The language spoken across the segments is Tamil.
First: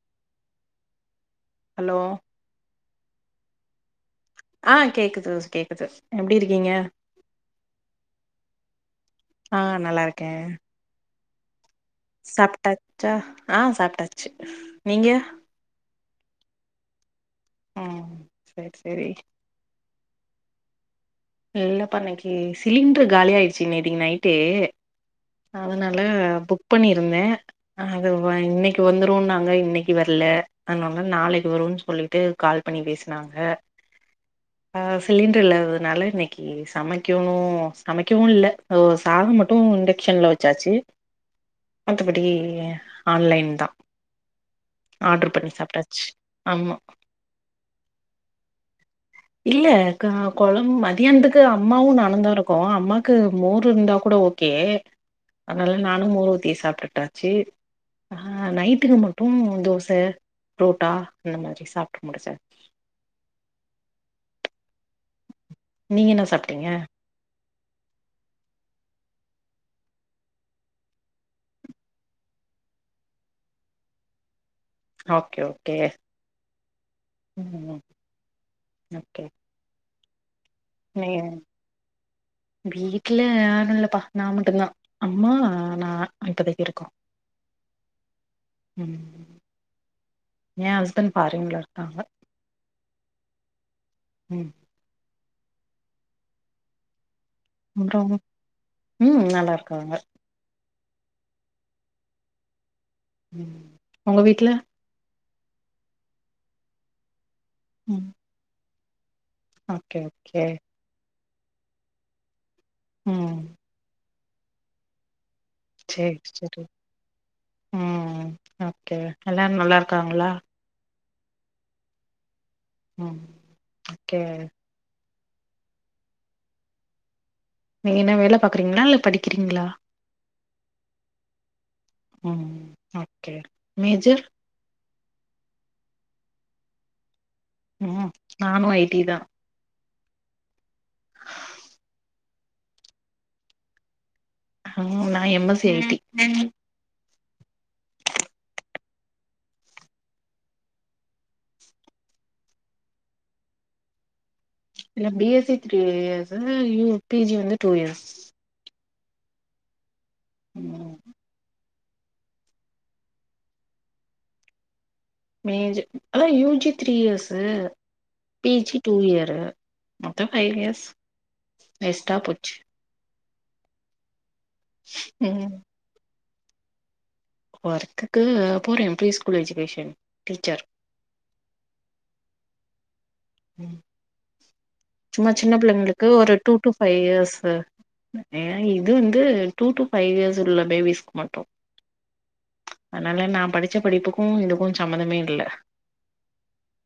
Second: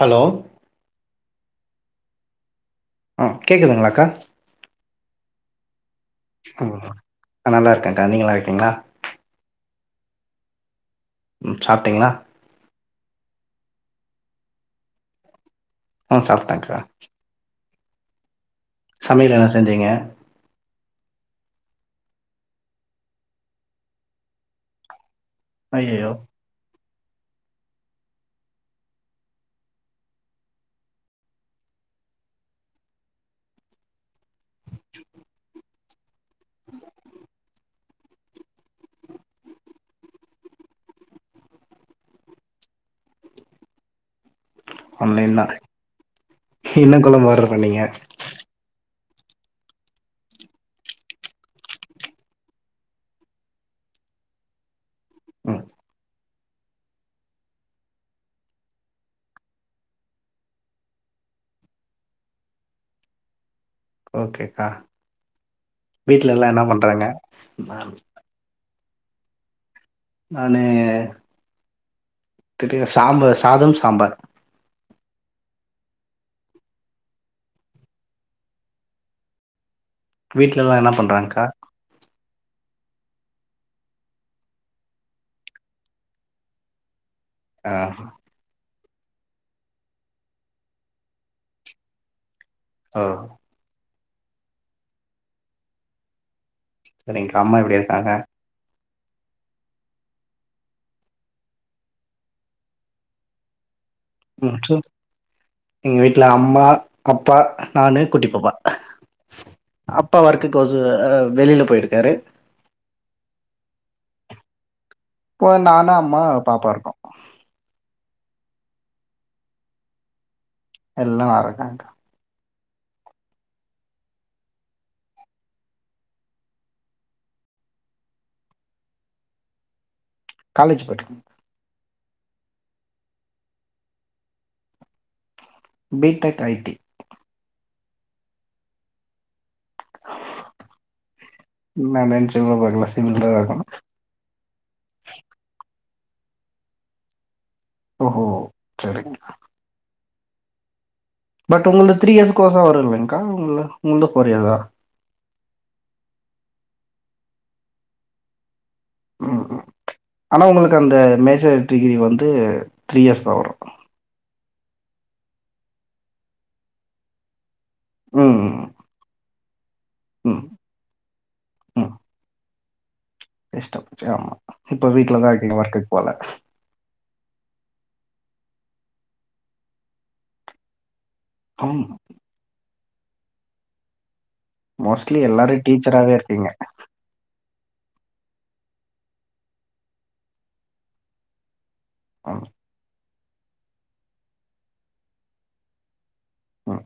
ஹலோ ஹலோ ஆ கேக்குதுங்ளாக்கா ஆ கேக்குது கேக்குது எப்டி இருக்கீங்க நல்லா இருக்கேக்கா நீங்க நல்லா இருக்கீங்ளா க்க ம் சாப்ட்டாச்சா ஆ சாப்ட்டாச்சு நீங்க சாப்டன்க்கா ம் சேரி சேரி சமயல் என்ன செஞ்சீங்க இல்லப்பா இன்னக்கு சிலிண்டரு காலி ஆயிடுச்சு நேதக்கி நைட்டே அதனால ஐயையோ பு புக் பண்ணியிருந்தே அது இன்னைக்கு வந்துருனாங்க இன்னைக்கு வர்ல அனால நாளைக்கு வருனு சொல்லிட்டு கால் பண்ணி பேசினாங்க ஆ சிலிண்டர் இல்லாதுனால ஏ சமக்கணு சமைக்கவு இல்ல சாதம் மட்டு இண்டெக்சன்ல வச்சாச்சு மற்றபடி ஆன்லைன் தா ஆர்டர் ஆன்லைன் தா பண்ணி சாப்ட்டாச்சு ஆமா என்ன குழம்பு ஆர்டர் பண்ணீங்க [unintelligible] இல்ல குழம்பு மதியானத்துக்கு அம்மாவு நானுந்தா இருக்கோ அம்மாக்கு மோர் இருந்தா கூட ஓகே ம் அதனால நானு மோர் சாப்டுட்டாச்சு நைட்டுக்கு மட்டு தோச புரோட்டா அந்த மாரி சாப்டு முடுச்சாச்சு ஓகேக்கா நீங்க வீட்ல எல்லா என்ன சாப்ட்டீங்க பண்றாங்க [unintelligible] நானு தெரிய சாம்பார் சாதம் சாம்பார் ஓகே ஓகே ம் ஹ் ஓகே வீட்ல எல்லா என்ன நீங்க பண்றாங்கா வீட்ல யாரு இல்லப்பா நா மட்டுதா அம்மா நா இப்பதைக்கு இருக்கோ ஆஹ் ஏன் ஹஸ்பன் ஃபாரீன்ல இருக்காங்க ஆ ம் செரிங்க அம்மா எப்டி அப்றோ இருக்காங்க ம் நல்லா இருக்காங்க உம் உங்க வீட்ல ம் சொல் எங்க வீட்ல அம்மா அப் அப்பா நானு ம் குட்டி பாப்பா ஓகே அப்பா ஓகே வர்க்கு வந்து அ வெளியில போயிருக்காரு உம் இப்ப நானு சேரி அம்மா சேரி பாப்பா இருக்கோ ம் ஓகே எல்லாரு நல்லா இருக்காங்களா எல்லா நல்லார்காங்க உம் ஒக்கே நீங்க என்ன வேல பாக்குறீங்களா இல்ல படிக்கிறீங்களா காலேஜ் படிக்குற உம் okay major B tech I T உம் நானு ஐ டி தா நா நெச்சுகூட பாக்கலா [unintelligible] ஆஹ் நா எம் எஸ் சி ஐடி உம் ஓஹோ சரிங்க பட் உங்களுக்கு த்ரீ இயர்ஸ் கோசா வரு இலல் கா உங்க உங்களுக்கு [unintelligible] இல்ல B S C three years PG வந்து டூ இயர்ஸ் ஆஹ் ஆஹ் ஆனா உங்களுக்கு அந்த ம் மேஜர் டிகிரி வந்து த்ரீ இயர்ஸ் தா வரு மேஜர் ஆதாஹ் யூஜி த்ரீ இயர்ஸு ம் பி ஜி டூ இயர் மொத்த ம் ஃபைவ் இயர்ஸ் வேஸ்டா போச்சு வேஷ்டா போச்சு ஆமா இப்ப வீட்ல தா ம் இருக்கீங்க ஒர்க்குக்கு போல ஒர்க்குக்கு போற ப்ரீ ஸ்கூல் எஜுகேஷன் டீச்சர் ஆஹ் உம் மோஸ்ட்லி சும்மா சின்ன எல்லாரும் பிள்ளைங்களுக்கு டீச்சராகவே ஒரு இருக்கீங்க டூ டூ ஃபைவ் இயர்ஸ் ஏ இது வந்து டூ டு ஃபைவ் இயர்ஸ் உள்ள பேபிஸ்க்கு மட்டும் ஆஹ் அதனால நா படிச்ச படிப்புக்கோ இதுக்கும் சம்மந்தமே இல்ல ம்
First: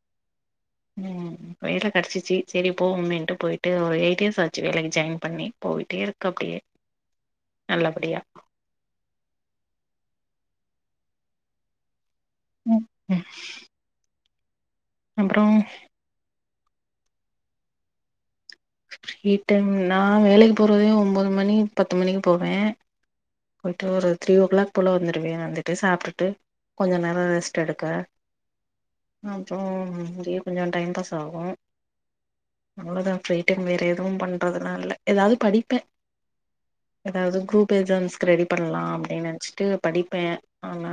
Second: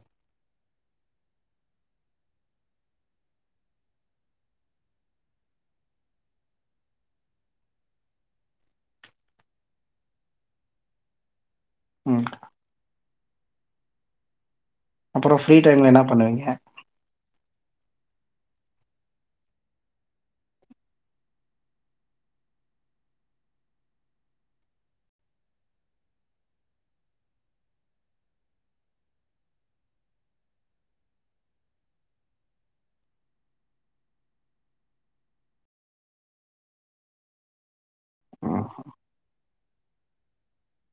உம் வேல கெடச்சிச்சி செரி போமே இன்ட்டு போயிட்டு ஒரு எயிட் இயர்ஸ் ஆச்சு வேலைக்கு ஜாயின் பண்ணி போயிட்டே இருக்கு அப்டியே நல்லபடியா உம் [inaudible] அப்புறோ அப்றோ ஃப்ரீ டைம்ல என்ன பண்ணுவீங்க ஃப்ரீ டைம் நா வேலைக்கு போறதே ஒன்பது மணி பத்து மணிக்கு போவே போயிட்டு ஒரு த்ரீ ஓ கிளாக் போல வந்துடுவே வந்துட்டு சாப்புட்டுட்டு கொஞ்சோ நேரோ ரெஸ்ட் எடுக்க அப்புறோ அப்டியே கொஞ்சோ டைம் பாஸ் ஆகோ அவ்ளோதா ஃப்ரீ டைம் வேற எதுவு பண்றதுலாம் இல்ல ஏதாவது படிப்பே ஏதாவது குரூப் எக்ஸாம்ஸ்கு ரெடி ம் பண்ணலாம் அப்டின்னு நெனச்சிட்டு படிப்பே ஆனா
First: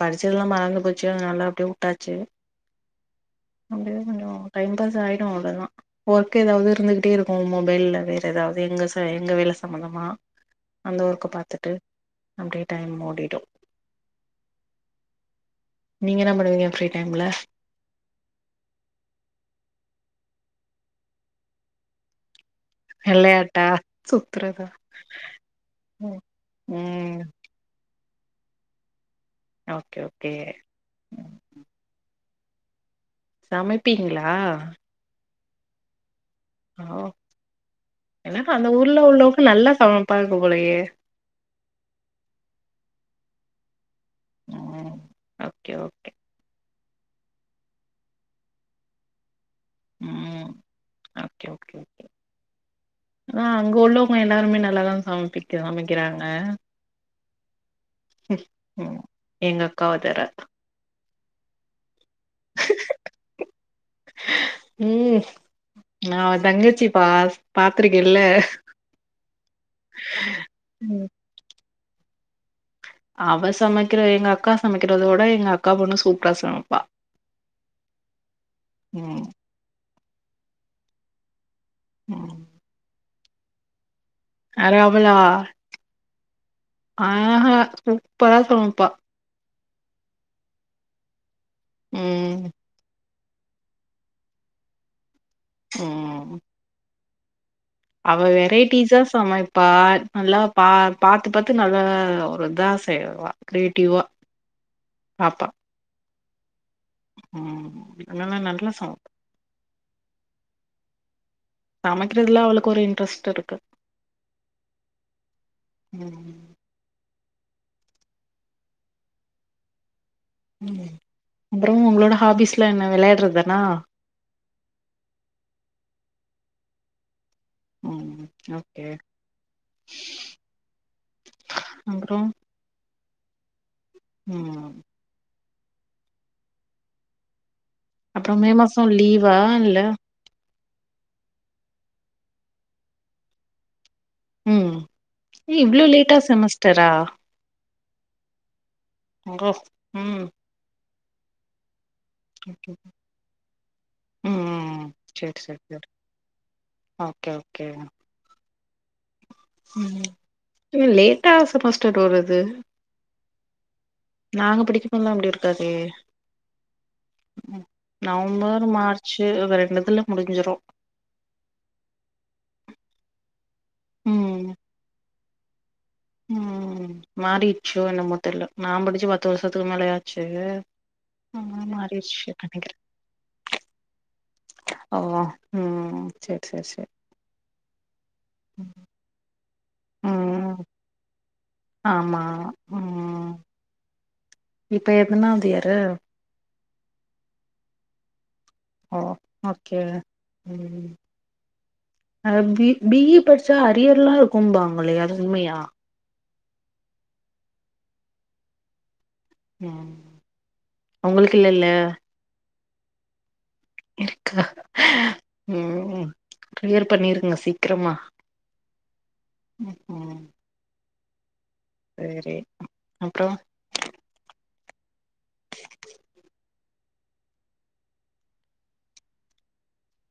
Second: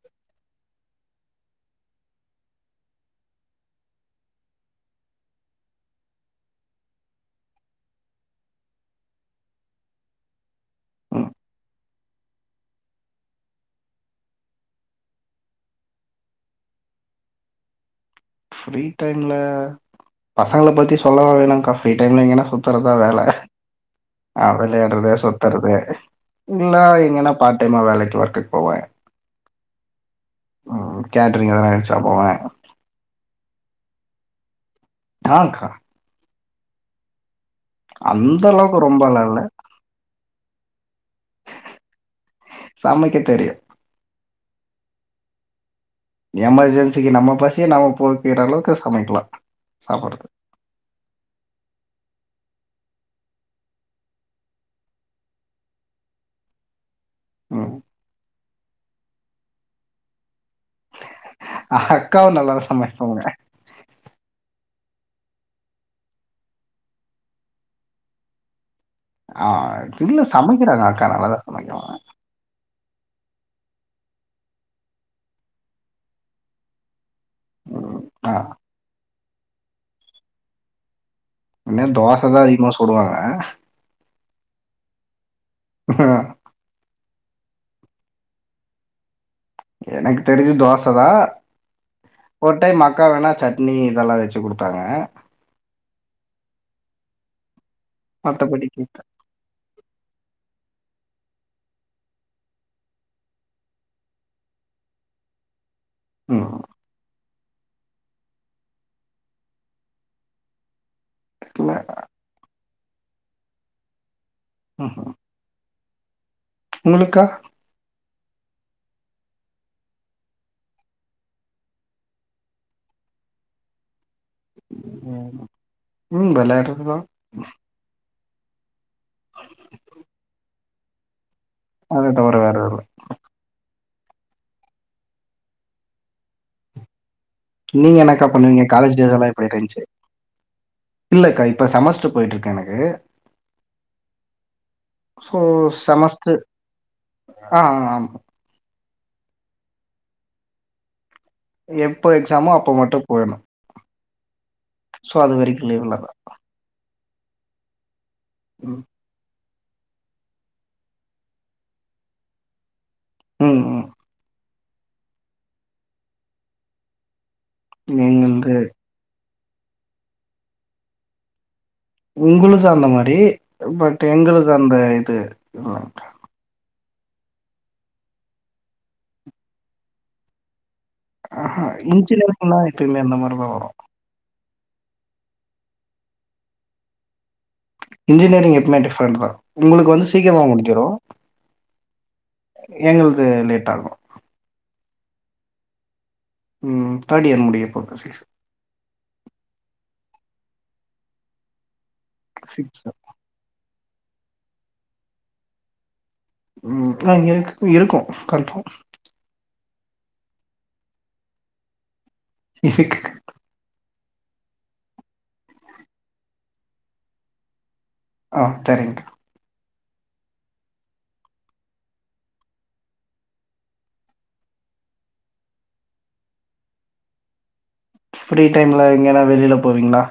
படிச்சதெல்லா மறந்து போச்சு அதனால அப்டியே உட்டாச்சு அப்டியேகொஞ்சோ டைம் பாஸ் ஆயிடு அவ்வளவுதான் ஒர்க் எதாவது இருந்துகிட்டே இருக்கோ மொபைல்ல வேற எதாவது எங்க சை வேல சம்பந்தமா அந்த ஒர்க ம் பாத்துட்டு அப்டியே டைம் ஓடிடோ நீங்க என்ன பண்ணுவீங்க ஃப்ரீ டைம்ல ஃப்ரீ டைம்ல பசங்கள பத்தி சொல்லாவா வேணுக்கா ஃப்ரீ டைம்ல எங்கனா சுத் சுத்துறதா வேல வெளையாட்டா ஆஹ் சுத்துறதா வெளையாடுறது சுத்துறது இல்லா ம் எங்கன்னா பார்ட் டைமா வேலைக் ஒர்க்குக்கு போவே ஓகே ஓகே உம் கேட்ரிங் வேல எதனா கெடச்சா போவே சமைப்பீங்களா ஆஹக்கா ஒ என்னப்பா அந்த அளவுக்கு ஊர்ல ரொம்பலாம் இல்ல. உள்ளவங்க நல்லா சமைப்பாகங்க போலையே சமைக்க தெரியும். உஹம் ஓகே எமர்ஜென்சிக்கு நம்ம பசிய நம்ம போக்கிற அளவுக்கு சமைக்கலா உம் ஓகே ஓகே ஆ அங்க உள்ளவங்க எல்லாருமே நல்லாதா சமைப்பிக் சமைக்கிறாங்க உஹ் உம் உம் எங்க அக்காவ தவர ஆஹ அக்காவும் நல்லா தா சமைப்பாங்க உம் நா அவ தங்கச்சி பா பாத்திருக்கேன்ல ஆஹ் இல்ல சமைக்கிறாங்க ம் அக்கா நல்லதா சமைக்கி அவ சமைக்கிற எங்க அக்கா சமைக்கிறதோட எங்க அக்கா பொண்ணு சூப்பரா சமைப்பா உம் ஆஹ் உம் என்ன தோச தா அதிகமா சுடுவாங்க ஆஹ் யாரு அவலா ஆஹ் ஆஹஹா சூப்பரா சமைப்பா எனக்கு தெரிஞ்சி தோசதா ம் ஒரு டைம் அக்கா வேணா சட்னி இதெல்லா வெச்சு குடுத்தாங்க உம் அவ மத்தபடிக்கு வெரைட்டிஸா சமைப்பா நல்லா பா பாத்து பாத்து நல்லா ஒரு இதா செய்வா க்ரியேட்டிவ்வா பாப்பா உம் உம் அதனால நல்ல சமப் இல்ல. சமைக்கிறதுல அவளளுக்கு ஒரு ட்ரெஸ்ட் இருக்கு ம்ம் உம் உங்களுக்கா அப்புறோ உங்களோட ஹாபீஸ்ல என்ன விளையாடுறதுதானா உம் உம் வெளாட்றதுதா உம் ஏ அது தவற வேறதுல்ல உம் நீங்க என்னக்கா அப்புறோ மே பண்ணுவீங்க மாசோ காலேஜ் டேஸ் எல்லா லீவா எப்டி இல்ல இருந்துச்சு இல்லக்கா இப்போ செமஸ்டர் போய்ட்டு இருக்கு எனக்கு உம் சோ இவ்ளோ லேட்டா செமஸ்டர் செமஸ்டரா ஆ ர உம் ஏ ப்போ எக்ஸாமோ அப்ப மட்டு போயணு ம் சோ அது சேரி சேரி வரைக்கு சேரி லீவ்ல தா ஓகே ஓகே உம் உம் லேட்டா செமஸ்டர் வருது உம் உம் நாங்க படிக்கப்போதா அப்டி இருக்காதே ம் எங்களது நவம்பர் மார்ச் வே ரண்டுதுல முடிஞ்சிரும் உங்களு சார்ந்த மாரி பட் எங்களுக்கு அந்த இது ஆ உம் மாறிடுச்சோ என்னமோ தெரில்ல நா படிச்சு பத்து வருஷத்துக்கு மேலயாச்சு ஆஹா இன்ஜினியரிங்க்கல்லா எப்பயுமே அந்த மாரிதா வரும் ஓ உம் சரி சரி சரி இன்ஜினியரிங் எப்பவுமே டிஃப்ரண்ட் தா உங்களுக்கு வந்து சீக்கிரமா ம் முடிஞ்சிடு ஆமா எங்கலுது ம் லேட் ஆகு இப்ப எதுனாது இயரு உம் தேர்ட் இயர் முடிய போ சிக்ஸ் ஓ ஓகே உம் அ சிக்ஸ் பீ இ படிச்சா ஆரியர்ல்லாம் இருக்கும்பாங்களெ அது உண்மையா உம் [unintelligible] இரு இருக்கும் கண்ஃபார்ம் உங்களுக்கு இல்லல இருக்கு இருக்கா உம் கிளியர் பண்ணிருங்க சீக்கிரமா ஆ சரிங்கா ம் ம் செரி அப்றம் ஃப்ரீ டைம்ல எங்கன்னா வெளியில போவீங்களா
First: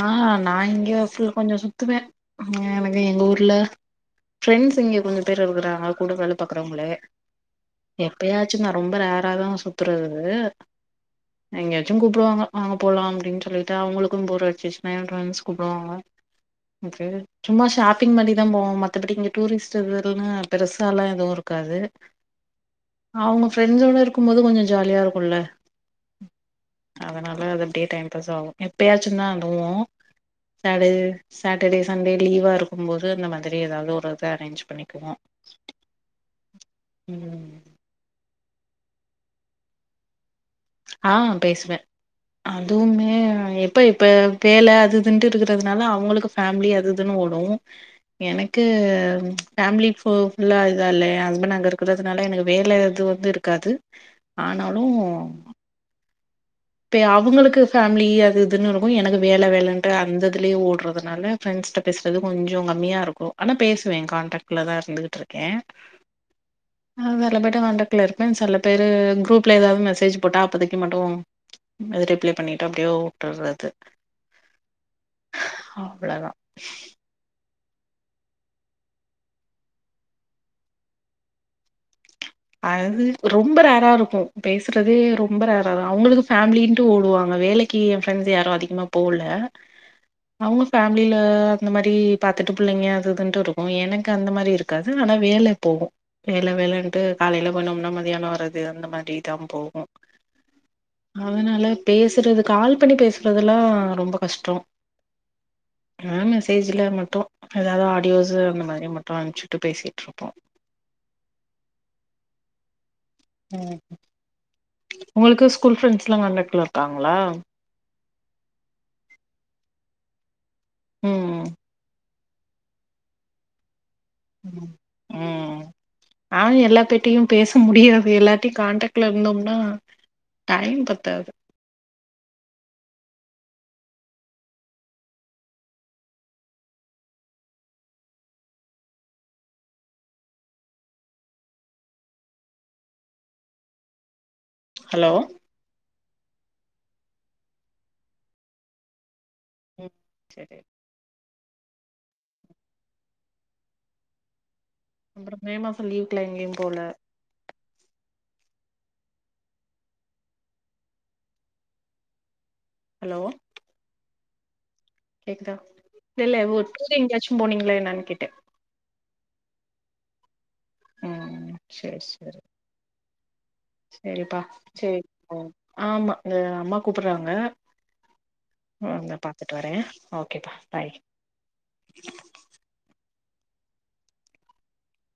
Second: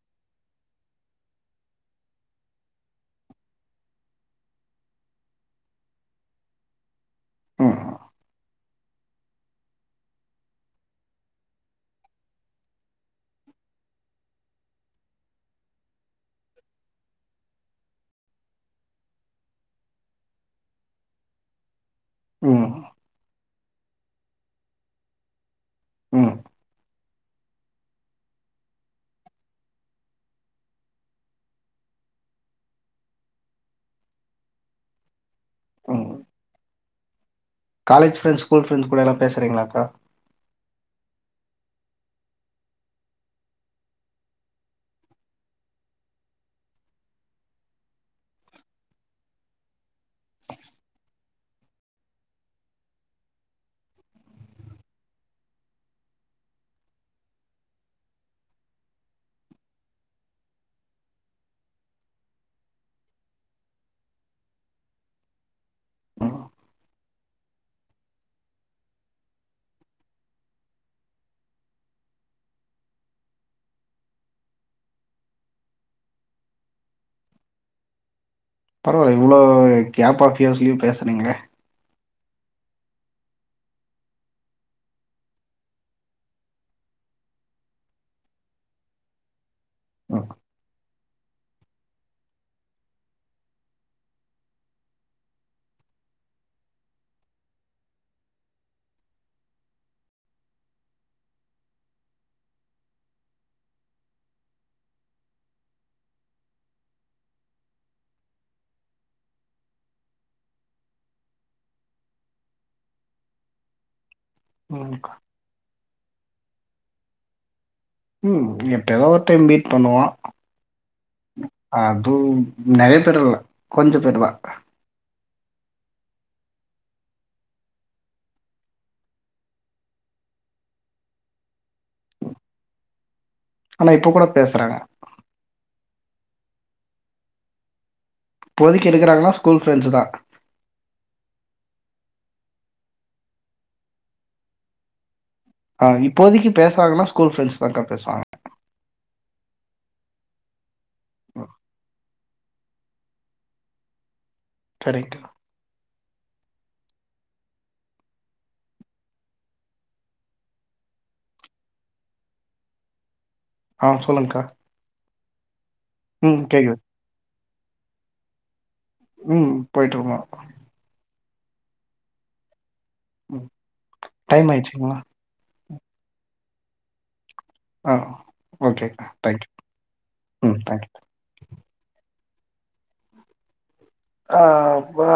ஆஹ்ஹ நான் இங்கய கொஞ்சம் சுத்துவேன் வெளிய எங்க ஊர்ல ஃப்ரெண்ட்ஸ் இங்க கொஞ்சம் பேர் இருக்கறாங்க கூட வேல பாக்குறவங்களே ம். எப்பயா சுதான் ரொம்ப ரேரா தான் சுத்துறது எங்கயாச்சும் கூப்புடுவாங்க வாங்க போலாம் அப்டினு சொல்லிட்டு அவங்களுக்கும் போர் அடிச் ச்சுதுனா கூப்புடுவாங்க சும்மா ஷாப்பிங் மாரிதான் போவோம் மத்தபடி இங்க டூரிஸ்ட் இதுன்னு பெருசா எல்லாம் எதுவும் இருக்காது ம் அவங்க ஃப்ரெண்ட்ஸோட இருக்கும் போது கொஞ்சம் ஜாலியாக இருக்கும்ல உம் அதனால அது அப்படியே டைம் பாஸ் ஆகும் எப்பயாச்சும் தா போவோம் சாட்ட சாட்டர்டே சண்டே லீவா இருக்கும் போது அந்த மாதிரி ஏதாவது ஒரு ப அரேஞ்ச் பண்ணிக்குவோம் ம் உம் காலேஜ் ஃப்ரண்ட்ஸ் ஸ்கூல் ஃப்ரெண்ட் கூடலாம் பேசுறீங்களாக்கா ஆஹ் பேசுவன் அதுவுமே எப்ப இப்ப வேல அதுதுன்ட்டு இருக்குறதுனால அவங்களுக்கு ஃபேமிலி அது இதுன்னு ஓடும் எனக்கு ஃபேமிலி ஃபுல்லா இதா இல்லயா ஹஸ்பண்ட் அங்க இருக்கறதுனால எனக்கு வேல எது வந்து இருக்காது ஆனாலும் பே அவங்களுக்கு ஃபேமிலி அது இதுன்னு இருக்கும் எனக்கு வேல வேலன்ட்டு அந்த இதுலயே ஓடுறதுனால ஃப்ரெண்ட்ஸிட்ட பேசுறது கொஞ்சம் கம்மியா இருக்கும் ஆனா பேசுவேன் கான்டாக்ட்ல தான் இருந்துகிட்டு இருக்கேன் ம். சில பேர்ட்ட காண்டாக்ட்ல இருப்பேன் சில பேர் குரூப்ல ஏதாவது மெசேஜ் போட்டா அப்போதைக்கு மட்டும் து ரிப்ளை பண்ணிட்டு அப்படியே விட்டுறது அவ்வளதான் பரவாயில்ல இவ்வளோ கேப் [unintelligible] பேசுறீங்க அது ரொம்ப ரேரா இருக்கும் பேசுறதே ரொம்ப ரேரா தான் அவங்களுக்கு ஃபேமிலின்ட்டு ஓடுவாங்க வேலைக்கு என் ஃப்ரெண்ட்ஸ் யாரும் அதிகமா போல ம். அவங்க ஃபேமிலியில அந்த மாதிரி பாத்துட்டு பிள்ளைங்க அதுதுன்ட்டு இருக்கும் எனக்கு அந்த மாரி இருக்காது ஆனா வேல போகும் வேல வேலனு காலில போனம்னா மத்தியானம் வறது அந்த மாரி தான் போகும் அதனால பேசுறது கால் பண்ணி பேசுறதுலா ரொம்ப கஷ்டம் மெசுஜல மட்டும் ஏதாவது ஆடியோஸு அந்த மாரி மட்டும் அன்ப்சிட்டு பேசிட்டு இருப்போம் ம் ம். அக்கா. உங்களுக்கு ஸ்கூல் ஃப்ரெண்ட்ஸ் லா காண்டக்ட்ல இருக்காங்களா ம் எப்பயா ஒரு டைம் மீட் பண்ணுவோம் ம் ஆஹ் ம் நறைய [unintelligible] கொஞ்சம் பேரு தா நானும் எல்லாதட்டையும் பேச முடியாது எல்லாத்தையும் கான்டாக்ட்ல இருந்தோம்னா டைம் பத்தாது ஆனா இப்ப கூட பேசுறாங்க இபோதைக்கு எடுக்கிறாங்கனா ஸ்கூல் ஃப்ரெண்ட்ஸ் தான் ஹலோ இப்போதைக்கு பேசுறாங்கன்னா ஸ்கூல் ஃப்ரெண்ட்ஸ் மட்டும் தான் பேசுவாங்க உம் செரி ஒ சரிங்கக்கா. [inaudible] மே மாச லீவ் இல்ல எங்கையும் போல ஹலோ ஆ சொல்லுங்க்கா [unintelligible] இல்ல [unintelligible] போனீங்களே என்னன்னு கேட்டேன் ம் போயிட்டு வருவான் ஹம் சரி சரி ம். செரிபா டைம் ஆயிடுச்சுங்களா? செரி ம் ஆமா எங்க அம்மா கூப்பிறாங்க ஆ. ம் ஓகேக்கா. நான் தேங்க்யூ. பாத்துட்டு வரேன் ஓகேப்பா ம். தேங்க்யூ. பாய் ஆ அப்பா